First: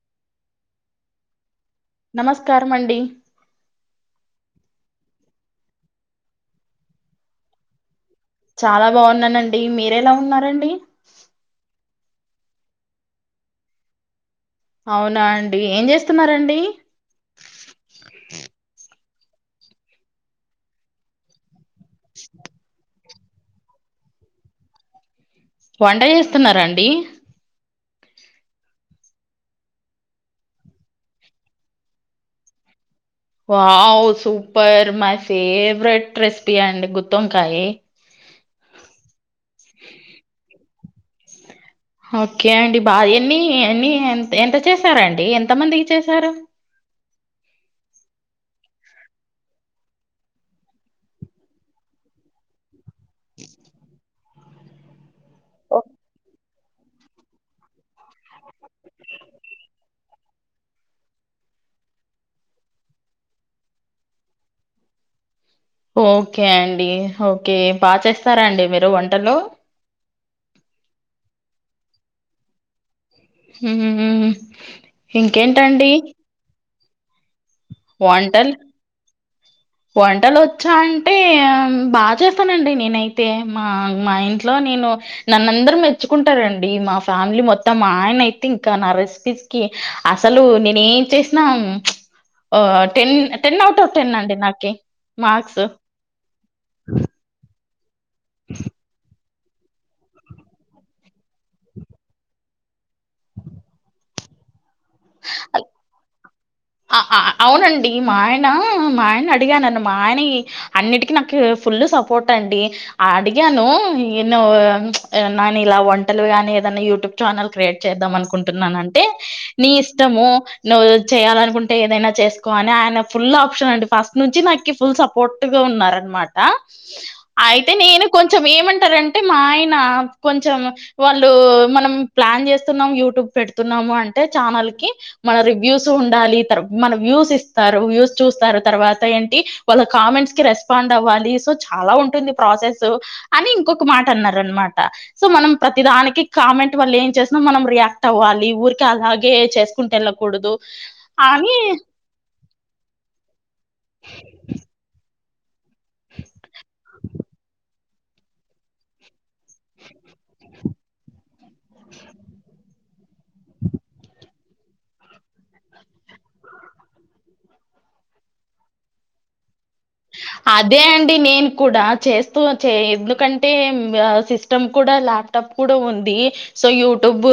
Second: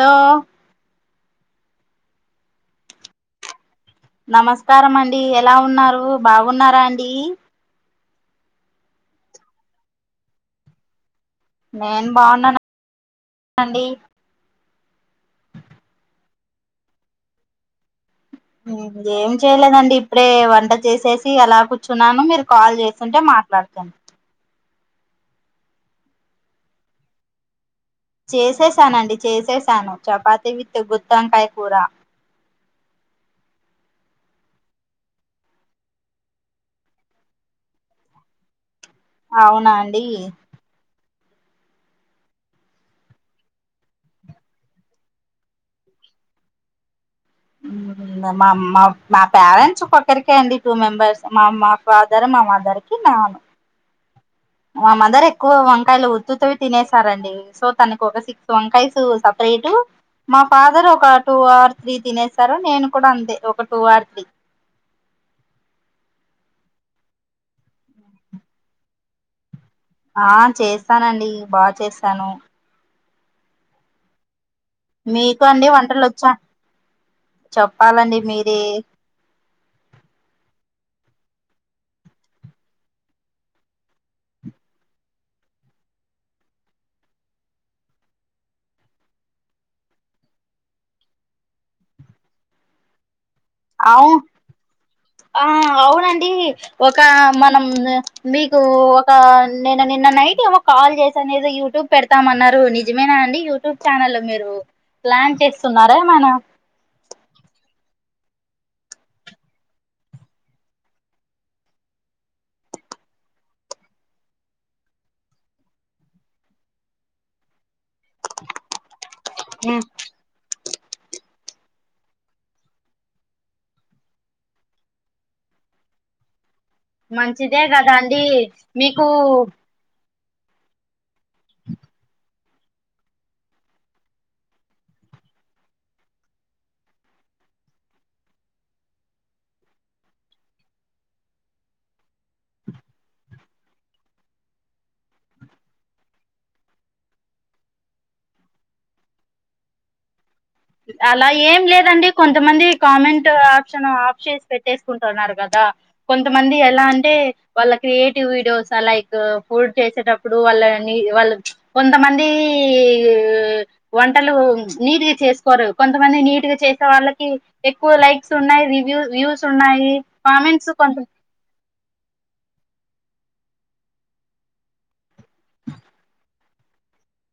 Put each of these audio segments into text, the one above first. దా. నమస్కారం అండి. నమస్కారం అండి ఎలా ఉన్నారు బాగున్నారా అండీ. చాలా బాన్నానండి మీర ఎలా ఉన్నారండి. నేను బాన్నా అండి. అవునా అండి ఏం చేస్తున్నారండి. ఏం చేయలేదండి ఇప్పుడే వంట చేసేసి అలా కూర్. చున్నాను మీరు కాల్ చేస్. సుంటే మాట్లాడతను. వంట చేస్తున్నారా అండి. చేసేసానండి చేసేసాను చపాతి విత్ గుత్తి వంకాయ కూర. Wow super my favourite recipe అండి గుత్తొంకాయీ. అవునా అండీ. ఒకే అండి బా ఎన్ని ఎన్ని ఎంత ఎంత చేసారా అండి ఎంత మందికి చేసారు. మా మా పేరెంట్స్ ఒక్కొక్కరికే అండి టూ మెంబర్స్ మా మా ఫాదర్ మా మదర్. తున్న మా మదరే. కు వంకాయలు ఉతుత్తవే. తినేసారండి సో తనకి ఒక సిక్స్ వంకాయస్ సపరేటు మా ఫాదర్ ఒక టూ ఆర్ త్రీ తినేసారు నేను కూడా అంతే ఒక టూ ఆర్ త్రీ. ఓకే అండి ఓకే బా చేస్తారా అండి మీరు వంటలూ ఆ చేస్తానండి బా చేస్తాను. హ్మ్మ్ హ్మ్మ్. మీకు అండి వంటలొచ్చా వంటల్ వంటలొ వచ్చా అంటే బా చేస్తానండి నేనైతే మా మా ఇంట్లో నేను నన్న్ అందరూ మెచ్చుకుంటారండి మా ఫ్యామిలీ మొత్తం మా ఆయన అయితే ఇంకా నా రెసిపీస్ కి అసలు నేనేం చేసిన ఆ టెన్ అవు ఆ మార్క్స్. అవునండి ఒక మ నమ్ద్ మీకూ ఒకా నేను నిన్న నైట్ ఏవో కాల్ చేస అనేదో యూట్యూబ్ పెడతామన్నారు నిజమేనా అండి యూట్యూబ్ ఛానల్ మీరు. ప్లాన్ చేస్తున్నారా మన. ఈ మా ఆయన మా ఆయన అడిగానున్న మా ఆయన అన్నిటికిీ నాకు ఫుల్ సపోర్ట్ అండి అడిగాను ఎన్నో నను ఇలా వంటలు గాని ఏదైనా యూట్యూబ్ ఛానల్ క్రియేట్ చేద్దాం అనుకుంటున్నాన్ అంటే. నీ ఇష్టము నువ్వు చేయాలనుకుంటే ఏదైనా చేసుకో అని ఆయన ఫుల్ ఆప్షన్ అండి ఫస్ట్ నుంచి నాకి ఫుల్ సపోర్ట్ గా ఉన్నార అనమాట మంచిదే అయితే కదా నేను అండి కొంచెం మీకు ఏమంటారంటే మా ఆయన కొంచం వాళ్ళు మనం ప్లాన్ చేస్త న్నం యూట్యూబ్ పెడుతున్నాముంటే ఛానల్ కి మన రివ్యూస్ ఉండాలి మన వ్యూస్ ఇస్తారు వ్యూస్ చూస్తారు తర్వాత ఏంటి వాళ్ళ కామెంట్స్ కి రెస్పాండ్ అవ్వాలి సో చాలా ఉంటుంది ప్రాసెస్ అని ఇంకొక మాట అన్నారు అనమాట సో మనం ప్రతిదానికి కామెంట్ వాల్ళ ఏం చేసిన మనం రియాక్ట్ అవ్వాలి ఊర్ అలాగే చేసుకుంటేల్ అలా ఏం లేదండి కొం కొంతమంది కామెంట్ ప్ ఆప్షన్స్ పెట్టేసుకుంటున్నారు కదా కొంతమంది ఎలా అంటే వాళ్ళ క్రియేటివ్ వీడియోస్ లైక్ డ్ చేసేటప్పుడు వాళ్ళని వాళ్ళు కొంతమంది వంటలు నీత్ కోరు కొంతమంది నీట్గా చేసే వాళ్ళకి ఎక్కువ లైక్స్ ఉన్నాయి రివ్యూ వ్యూస్ ఉన్నాయి కామెంట్స్ అదే కొంత అండి నేను కూడా చేస్తూ ఎందుకంటే సిస్టమ్ కూడా ల్యాప్టాప్ కూడా ఉంది సో యూట్యూబు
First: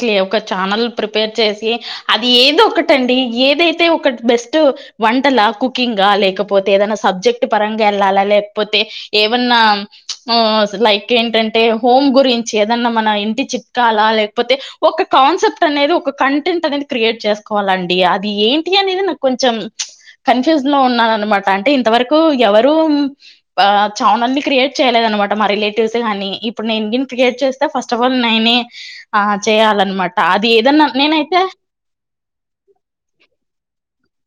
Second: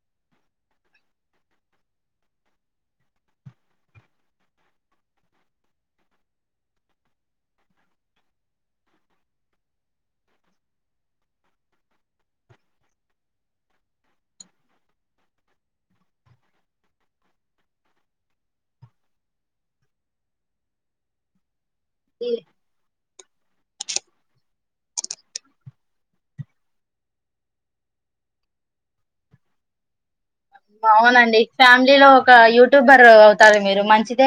కి ఒక ఛానల్ ప్రిపేర్ చేసి అది ఏద ఒకటండి ఏదైతే ఒకటి బెస్ట్ వంటలా కుకింగ్ లేకపోతే ఏదనా సబ్జెక్ట్ పరంగా వెళ్ళాలా లేకపోతే ఏమన్నా లైక్ ఏంటంటే హోమ్ గురించి ఏదన్నా మన ఇంటి చిట్కాలా లేకపోతే ఒక కాన్సెప్ట్ అనేది ఒక కంటెంట్ అనేది క్రియేట్ చేసుకోవాలండి అది ఏంటి అనేది నాకు కొంచెం కన్ఫ్యూజ్ లో ఉన్నాను అనమాట అంతవరకు ఎవరూం ఆ చానల్ని క్రియేట్ చేయలేదు అనమాట మా రిలేటివ్స్ గాని ఇప్పుడు నేనును క్రియేట్ చేస్తే ఫస్ట్ ఆఫ్ ఆల్ నేనే ఆ చేయాలన్నమాట అది ఏదన్నా అవునండి. నేనైతే ఫ్యామిలీ లో ఒక యూట్యూబర్ అవుతారు మీరు మంచిద్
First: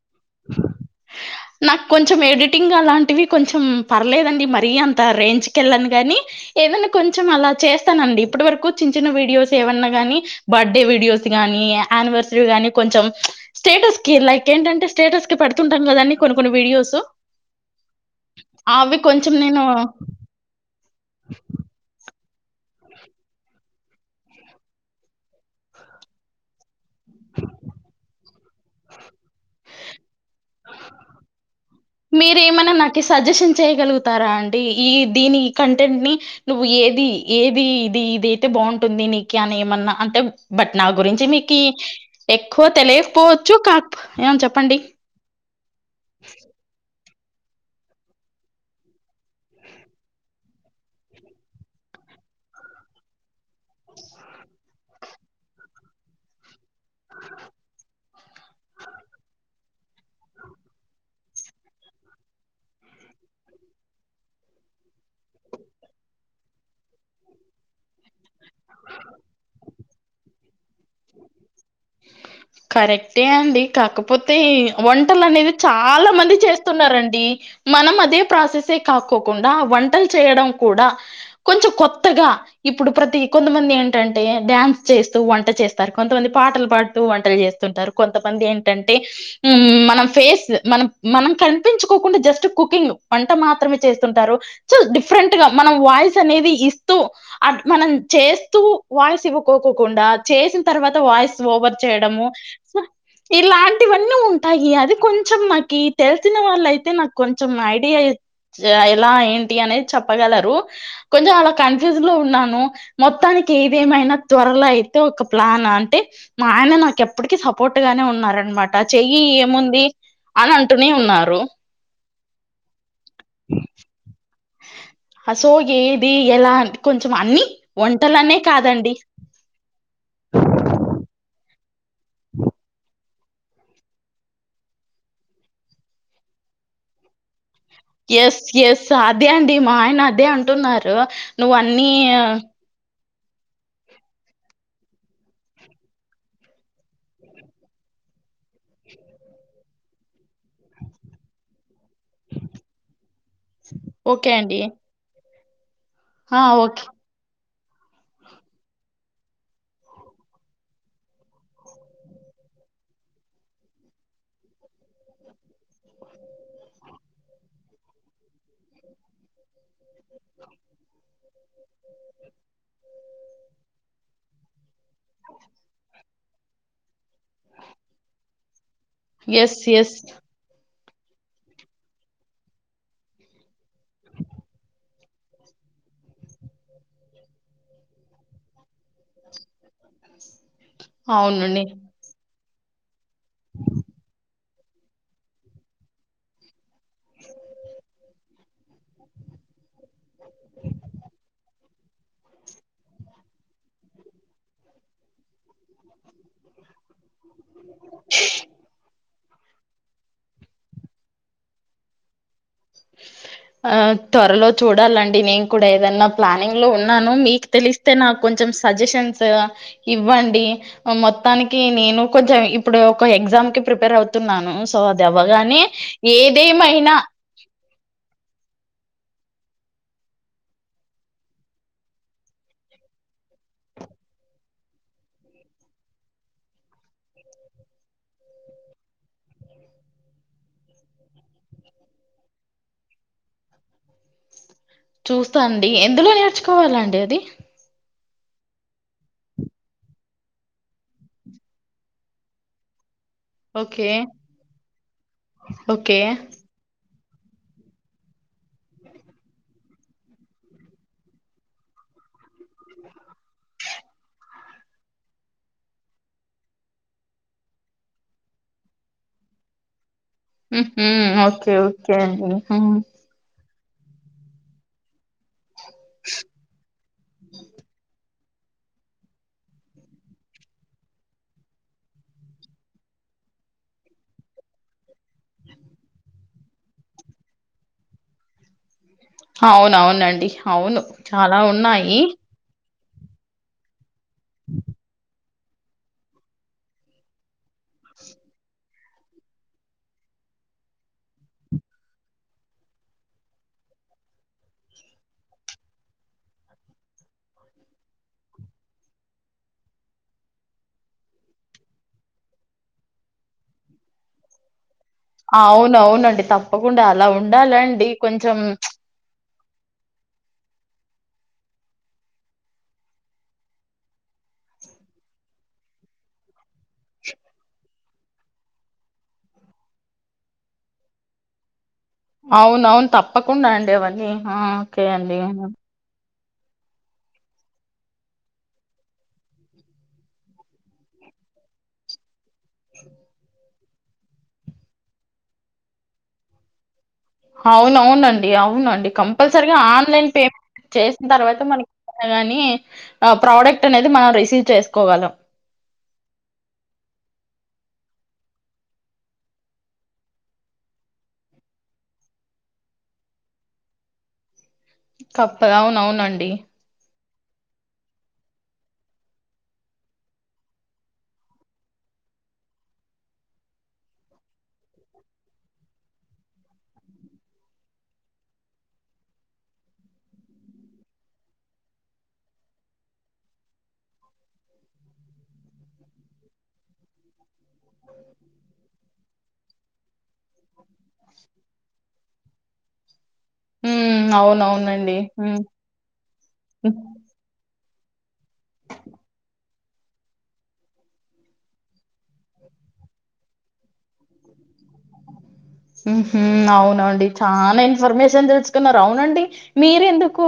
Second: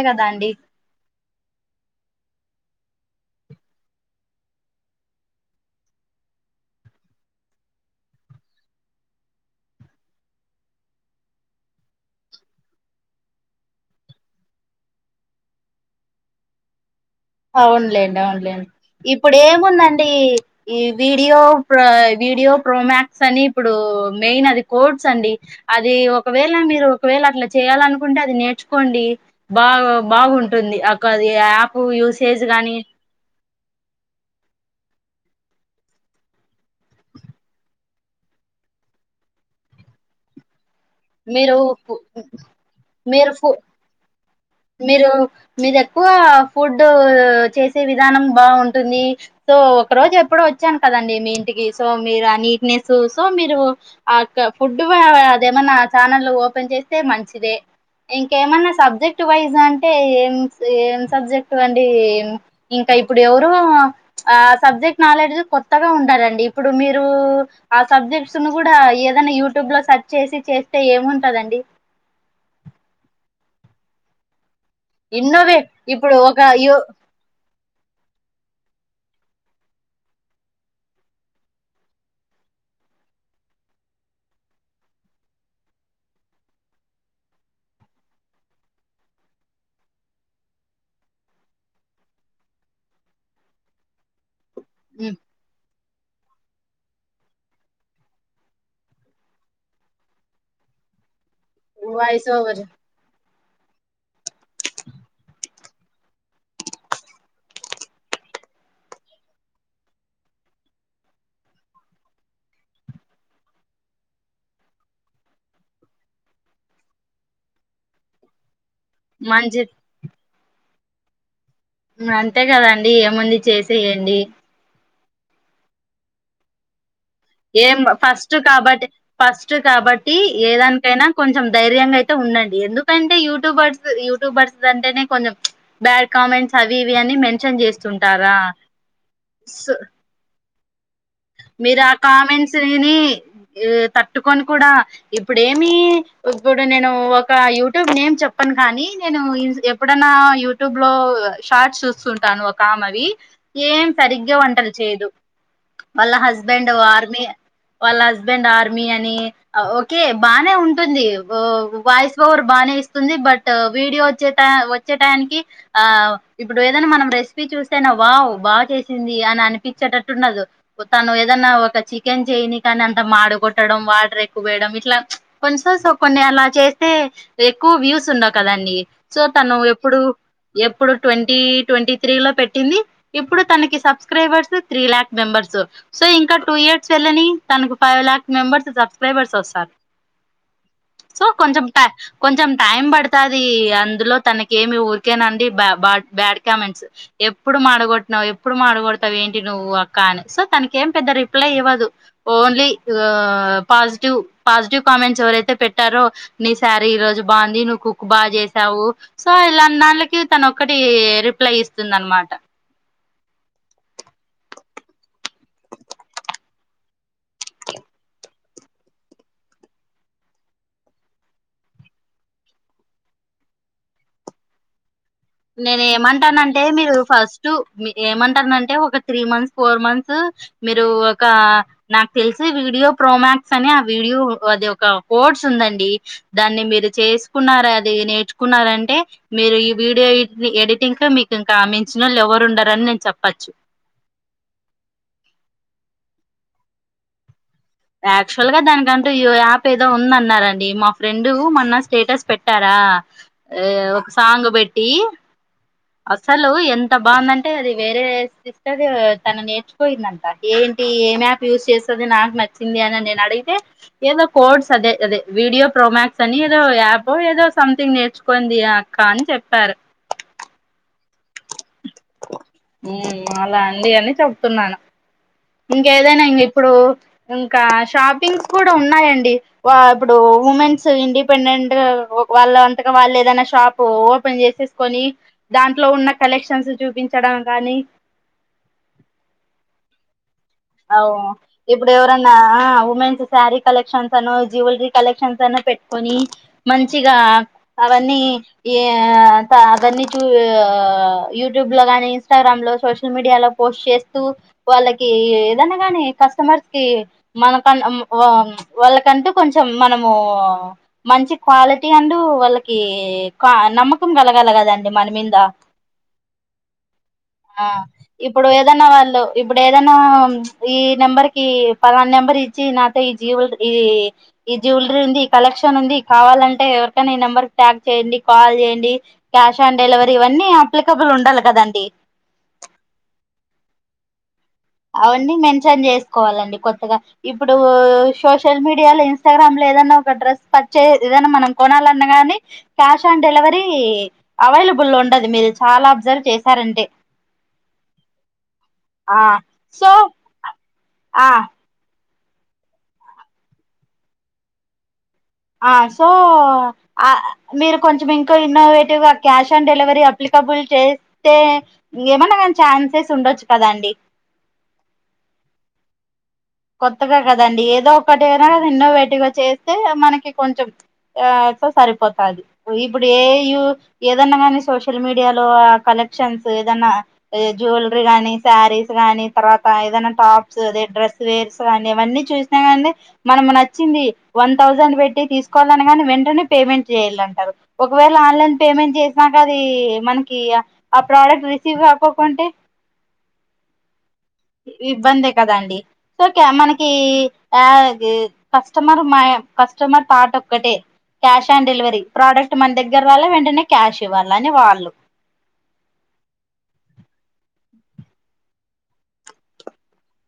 నాకు కొంచెం ఏడిట్ టింగ్ అలాంటివి కొంచెం పర్లేదండి. మరీ అంత రేంజ్ కెళ్ళన్గాని ఏదైనా కొంచెం అలా చేస్తానండి. ఇప్పడ్ వరకు చిన్న చిన్న వీడియోస్ ఏమన్నా. గాని బర్త్డే వీడియోస్ గానీ, ఆనివర్సరీ గానీ కొంచెం ప్చ్ స్టేటస్కి. లైక్ ఏంటంటే స్టేటస్ కి పెడుతుంటాం కదా అండి. కొన్ని కొన్ని వీడియోసు అవునులేండి, అవునులేండి ఇప్పుడు నేను ఏముందండి. ఈ వీడియో ప్ర వీడియో ప్రోమక్స్ అని ఇప్పుడు మెయిన్ అది కోడ్స్ అండి. అది ఒకవేళ మీరు ఒకవేళ అట్లా చేయాలనుకుంటే అది నేర్చుకోండి. బావ్ బాగుంటుంది. అ కాది అ యాపూ మీరేమైనా నాకి సజిషన్ చేయగలుగుతారా అండి. ఈ దీని కంటెంట్ని నువ్వు ఏది ఏది ఇది ది అయితే బాగుంటుంది. నీకు అని ఏమన్నా అంటే బట్ నా గురించి మీరు మీకి ఫు- ఎక్కువ మీరు ఫు తెలియకపోవచ్చు. కాక్పో ఏం చెప్పండి. మీరు మీది ఎక్కువ ఫుడు చేసే విధానం బావుంటుంది. సో ఒక్రోజు ఎప్పుడో వచ్చాను కదండి. మీ ఇంటికి సో మీరా నీట్నెస్ సో మీరు ఆ క ఫుడు ఆ దేమన్నా ఛానల్ ఓపెన్ చేస్తే మంచిదే. ఇంకేమన్నా సబ్జెక్ట్ క్ట్ వైజ్ అంటే. ఏం ఏం సబ్జెక్ట్ అండి. ఇంకా ఇప్పుడు ఎవరు ఆ సబ్జెక్ట్ నాలెడ్జ్ కొత్తగా ఉండాలాండి. ఇప్పుడు మీరు ఆ సబ్జెక్ట్స్ ను కూడా ఏదైనా యూట్యూబ్ లో సర్చ్ చేసి చేస్తే ఏముంటదండి. కరెక్టే అండి. కాకపోతే వంటలు అనేవి ఇన్నోవేట్ చాలా ఇప్పుడు మంది ఒక యు చేస్తున్నరాండి. మనం అదే ప్రాసెస్సే కాక్కోకుండా వంటలు చేయడం కూడా. కొంచెం కొత్తగా, ఇప్పుడు ప్రతి కొంతమంది ఏంటంటే డ్యాన్స్ చేస్తూ వంట చేస్తారు, కొంతమంది పాటలు పాడ్ తూ వంటలు చేస్తుంటారు. కొంతమంది ఏంటంటే, ఊమ్ మనం ఫేస్ మనం మనం కనిపించుకోకుండా. జస్ట్ కుకింగ్, వంట మాత్రమే చేస్తుంటారు. చ్ డిఫరెంట్ గా మనం. వాయిస్ అనేది ఇస్తూ, అట్ మనం చేస్తూ వాయిస్ ఇవ్వకోకుండా. చేసిన తర్వాత వాయిస్. చేయడము. వాయిస్ ఓవర్ హా ఇలాంటివన్నీ ఉంటాయి. అది కొంచెం నాకీ తెలిసిన వాళ్ళ అయితే నాకు కొంచెం ఐడియా ఇచ్. ఎలా ఏంటి అనేది చెప్పగలరు కొంచెం అలా కన్ఫ్యూజ్ లో ఉన్నాను. మొత్తానికి ఏదేమైనా త్వరలో అయితే ఒక ప్లాన్ అంటె. మా ఆయన నాకెప్పటికిీ సపోర్ట్ గానే ఉన్నారన్ మాట్ టా నా చెయ్యి మంచి ఏముంది అనంట్ ట్టుని ఉన్నారూ. ఊమ్ అంతే కదండి. ఏముంది చేసేయండి. ఆసో ఏది ఎలా అంట్ ఏం ఫస్ట్ కాబట్టి, ఫస్ట్ కాబట్టి ఏ దానికైనా కొంచ్ ధర్యమే. తే ఉందాండి. ఎందుకంట్ టే యూట్యూబర్స్, యూట్యూబర్స్ అంటేనే కొంచెం. బ్యాడ్ కామెంట్స్ అవి ఇవి అని మెన్షన్ చేస్. ఎస్ ఎస్ అదే అండి. మాయన అదే ఆన్. టున్నార్ మీర ఆ కామెంట్స్ వినీ. ఏ తట్టుకొని కూడా, ఇప్పుడేమీ, ఇప్పుడు నేను ఒక యూట్యూబ్ నేమ్ చెప్పాను కానీ, నేను ఎప్పుడన్నా. యూట్యూబ్ లో షార్ట్స్ చూస్ సున్టాన్ ఒక అమాధీ ఏం ఓకే సరిగ్గా అండి వంటలు చేయ్దు. వాళ్ళ ఆ హస్బెండ్ ఓకే ఆర్మి. వాళ్ళ హస్బెండ్ ఆర్మీ అని, ఓకే బానే ఉంటుంది, బో వాయిస్ పవర్ బాగానే ఇస్తుంది బట్, వీడియో వచ్చేట వచ్చేటయానికి ఆ ఇప్పుడు ఏదైనా మనం రెసిపీ చూస్తేనా వావ్ బాగా చేసింది అని అనిపించేటట్టుఉండదు. తను ఏదన్నా ఒక చికెన్ చేయని కానీ అంత మాడ కొట్టడం వాటర్ ఎక్కువేయడం ఇట్లా కొంచెం కొన్ని అలా చేస్తే ఎక్కువ వ్యూస్ ఉండవు కదండి. సో తను ఎస్ ఎస్ ఎప్పుడు ఎప్. ఇప్పుడు ట్వంటీ ట్వంటీ త్రీ లో పెట్టింది ఇప్పుడు తనకి. Subscribers three lakh. మెంబర్. స్. సో ఇంకా టూ ఇయర్స్ వేళ్ళని తనకు ఫైవ్ లాక్ మెంబర్స్ సబ్స్క్రైబర్స్ వస్తారు. సో అవునండి కొంచం టా కొంచం. టైమ్ బడ్ తాది అందులో తనకి. ఏమి ఊరికేనండి బ బ్యా బ్యాడ్ కామెంట్స్ ఎప్పుడు మాడగొట్టినవ్ ఎప్పుడు మాడగొడతావు ఏంటి నువ్వు అక్క అని సో తనకేం పెద్ద రిప్లై ఇవ్వదు. ఓన్లీ ఓ పాజిటివ్ పాజిటివ్ కామెంట్స్ ఎవరైతే పెట్ టారో నీసారి ఈ రోజు బాగుంది నువ్వు కుక్ బాగా చేసావు. సో ఇలాంటి దాండ్లకి తనొక్కటి రిప్లై ఇస్తుందనమాట ఆ త్వరలో చూడాలండి నేను కూడా ఏదన్నా ప్లానింగ్ లో ఉన్నాను మీకు తెలిస్తే నాకు కొంచెం సజెషన్స్ ఇవ్వండి మొత్తానికి నేను కొంచెం ఇప్పుడు ఒక ఎగ్జామ్కిి ప్రిపేర్ అవుతున్నాను సో ఇదవ్వగానే ఏదేమైనా ఏమంటందంటే ఒక త్రీ మంత్స్ ఫోర్ మంత్స్ మీరు ఒక నాకు తెలిసి వీడియో ప్రోమాక్స్ అని ఆ వీడియో అది ఒక కోడ్స్ ఉందండి దాన్ని మీరు చేసుకున్నారు అది నేర్చుకున్నారంటే మీరు ఈ వీడియో ఎడిటింగ్కు మీకు ఇంకా మించినోళ్ళు ఎవ్వరుండరని నేను చెప్పచ్చు. చూస్తా అండి ఎందులో నేర్చుకోవాలండి అది యాక్చువల్గా దానికంటూ ఈ యాప్ ఏదో ఉందన్నారండి మా ఫ్రెండ్ మొన్న స్టేటస్ పెట్టారా ఆ ఓకే ఒక సాంగ్ పెట్టి ఓకే అసలు ఎం ఎంత బాగుందంటే అది వేరే సిస్టర్ తన నేర్చుకోయిందంట ఏంటి ఏం యాప్ యూస్ చేస్తుంది. నాకు నచ్చింది అని నేను అడిగితే ఏదో కోడ్స్ అదే అదే వీడియో ప్రోమాక్స్ అని ఏదో యాప్ ఏదో సంథింగ్ నేర్చుకోంది అక్క అని చెప్పారు. హు మ్మ్ ఓకే ఓకే అండి. హూ అలా అండి అని చెప్తున్నాను. ఇంకేదైనా ఇంక ఇప్పుడు ఇంకా షాప్ పింగ్స్ కూడా ఉన్నాయండి వా ఇప్పుడు ఉమెన్స్ ఇండిపెండెంట్ వాళ్ళ అంతక వాళ్ళు ఏదైనా షాప్ ఓపెన్ చేసేస్కొని దాంట్లో ఉన్న కలెక్షన్స్ చూపించడం కానీ అవునవునండి. అవును అవు చాలా ఇప్పుడు ఉన్నాయి ఎవరన్నా ఆ ఊ వుమెన్స్ స్యారీ కలెక్షన్ సను జ్యువలరీ కలెక్షన్ సను పెట్టుకొని మంచిగా అవన్నీ యా స అవన్ని చూ యూట్యూబ్ లో గాని ఇన్స్టాగ్రామ్ లో సోషల్ మీడియాలో పోస్ట్ చేస్తూ వాళ్ళకీ దనా గని కస్టమర్స్ కి మన వాళ్ళకంటూ కొంచెం మనము మంచి క్వాలిటీ అంటూ వాళ్ళకి క నమ్మకం కలగల కదాం ఆ అవును అవునండి తప్పకుండా అలా ఉ ఆ ఇప్పుడు ఏదన్నా వాళ్ళు ఇప్పుడు ఏదనా ఈ నెంబర్ కి పాలన నెంబర్ ఇచ్చి నాతో ఈ జ్యువెల్రీ ఈ ఈ జ్యువెలరీ ఉంది ఈ కలెక్షన్ ఉంది కావాలంటే ఎవరికైన ఈ నంబర్ ట్యాగ్ చేయండి కాల్ చేయండి క్యాష్ ఆన్ డెలివరీ ఇవన్నీ అప్లికబుల్ ఉండాలి కదండి. అవును అవును తప్పకుండా అండి అవన్ని ఆ ఓకే అండి కోవాలండి కొత్తగా ఇప్పుడు సోషల్ మీడియాలో ఇన్స్టాగ్రామ్ లో ఏదైనా ఒక డ్రెస్ పర్చే ఏదైనా మనం కొనాలన్నా గాని క్యాష్ ఆన్ డెలివరీ ఈ అవైలబుల్ ఉండదు మీరు చాలా అబ్జర్వ్ చేశారంటె అవునవునండి అవునండి ఆ కంపల్సరి గా సో ఆన్లైన్ పేమెంట్ చేసిన ఆ తర్వాత మనకి గాని ఆ ప్రోడక్ట్ అనేది మనం రిసీవ్ చేసుకోగలం ఆ సో మీరు కొంచెం ఇంకా ఇన్నోవేటివ్గా క్యాష్ ఆన్ డెలివరీ అప్లికబుల్ చేస్తే ఏమన్నా ఛాన్సెస్ ఉండొచ్చు కదాండి. కప్పదు అవున అవునండి కొత్తగా కదండి ఏదో ఒకటి ఐనా అది ఎన్నో వేటిగా చేస్తే మనకి కొంచెం సరిపోతది ఇప్పుడు ఏ ఏదన్నా కాని సోషల్ మీడియాలో కలెక్షన్స్ ఏదన్న జువెలరీ గానీ శారీస్ కానీ తర్వాత ఏదైనా టాప్స్ అదే డ్రస్ వేర్స్ కానీ అవన్నీ చూసినా కానీ మన నచ్చింది వన్ థౌసండ్ పెట్టి తీసుకోవాలని కాని వెంటనే పేమెంట్ చేయాలంటారు ఒకవేళ ఆన్లైన్ పేమెంట్ చేసినాకా ఆది మనకి ఆ ప్రోడక్ట్ రిసివ్ కాకోకుంటే అవును ఇబ్బందే కదండి సో కే మనకి కాదు కస్టమర్ మా కస్టమర్ థాట్ ఒక్కటే క్యాష్ ఆన్ డెలివరీ ప్రోడక్ట్ మన దగ్గర రావల్ల వెంటనే క్యాష్ ఇవ్వాల అని వాళ్ళు ఉహు అవునండి చానా ఇన్ఫర్మేషన్ తెలుసుుకున్నారు అవునండి మీరు ఎందుకు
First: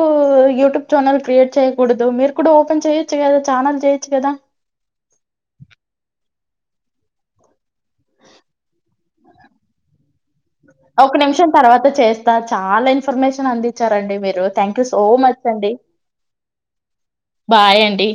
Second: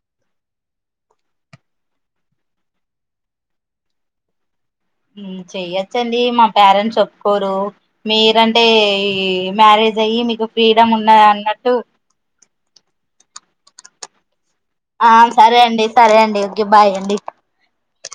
యూట్యూబ్ ఛానల్ క్రియేట్ చేయ్యకూడదు మీరు కూడా ఓపెన్ చేయొచ్చు కదా ఛానల్ చేయొచ్చు కదా ఉ చేయచ్చు అండి మా పేరెంట్స్ ఓప్పుకోరు మీరంటే ఈ మ్యారేజ్ యి మీకు ఫ్రీడమ్ ఒక ఉన్నది నిమిషం అన్నట్టు తర్వాత చేస్తా చాలా ఇన్ఫర్మేషన్ అందించారండి మీరు థ్యాంక్ యూ సో ఆ మచ్ సరే అండి సరే అండి ఓకే బాయ్ అండి బాయ్ అండి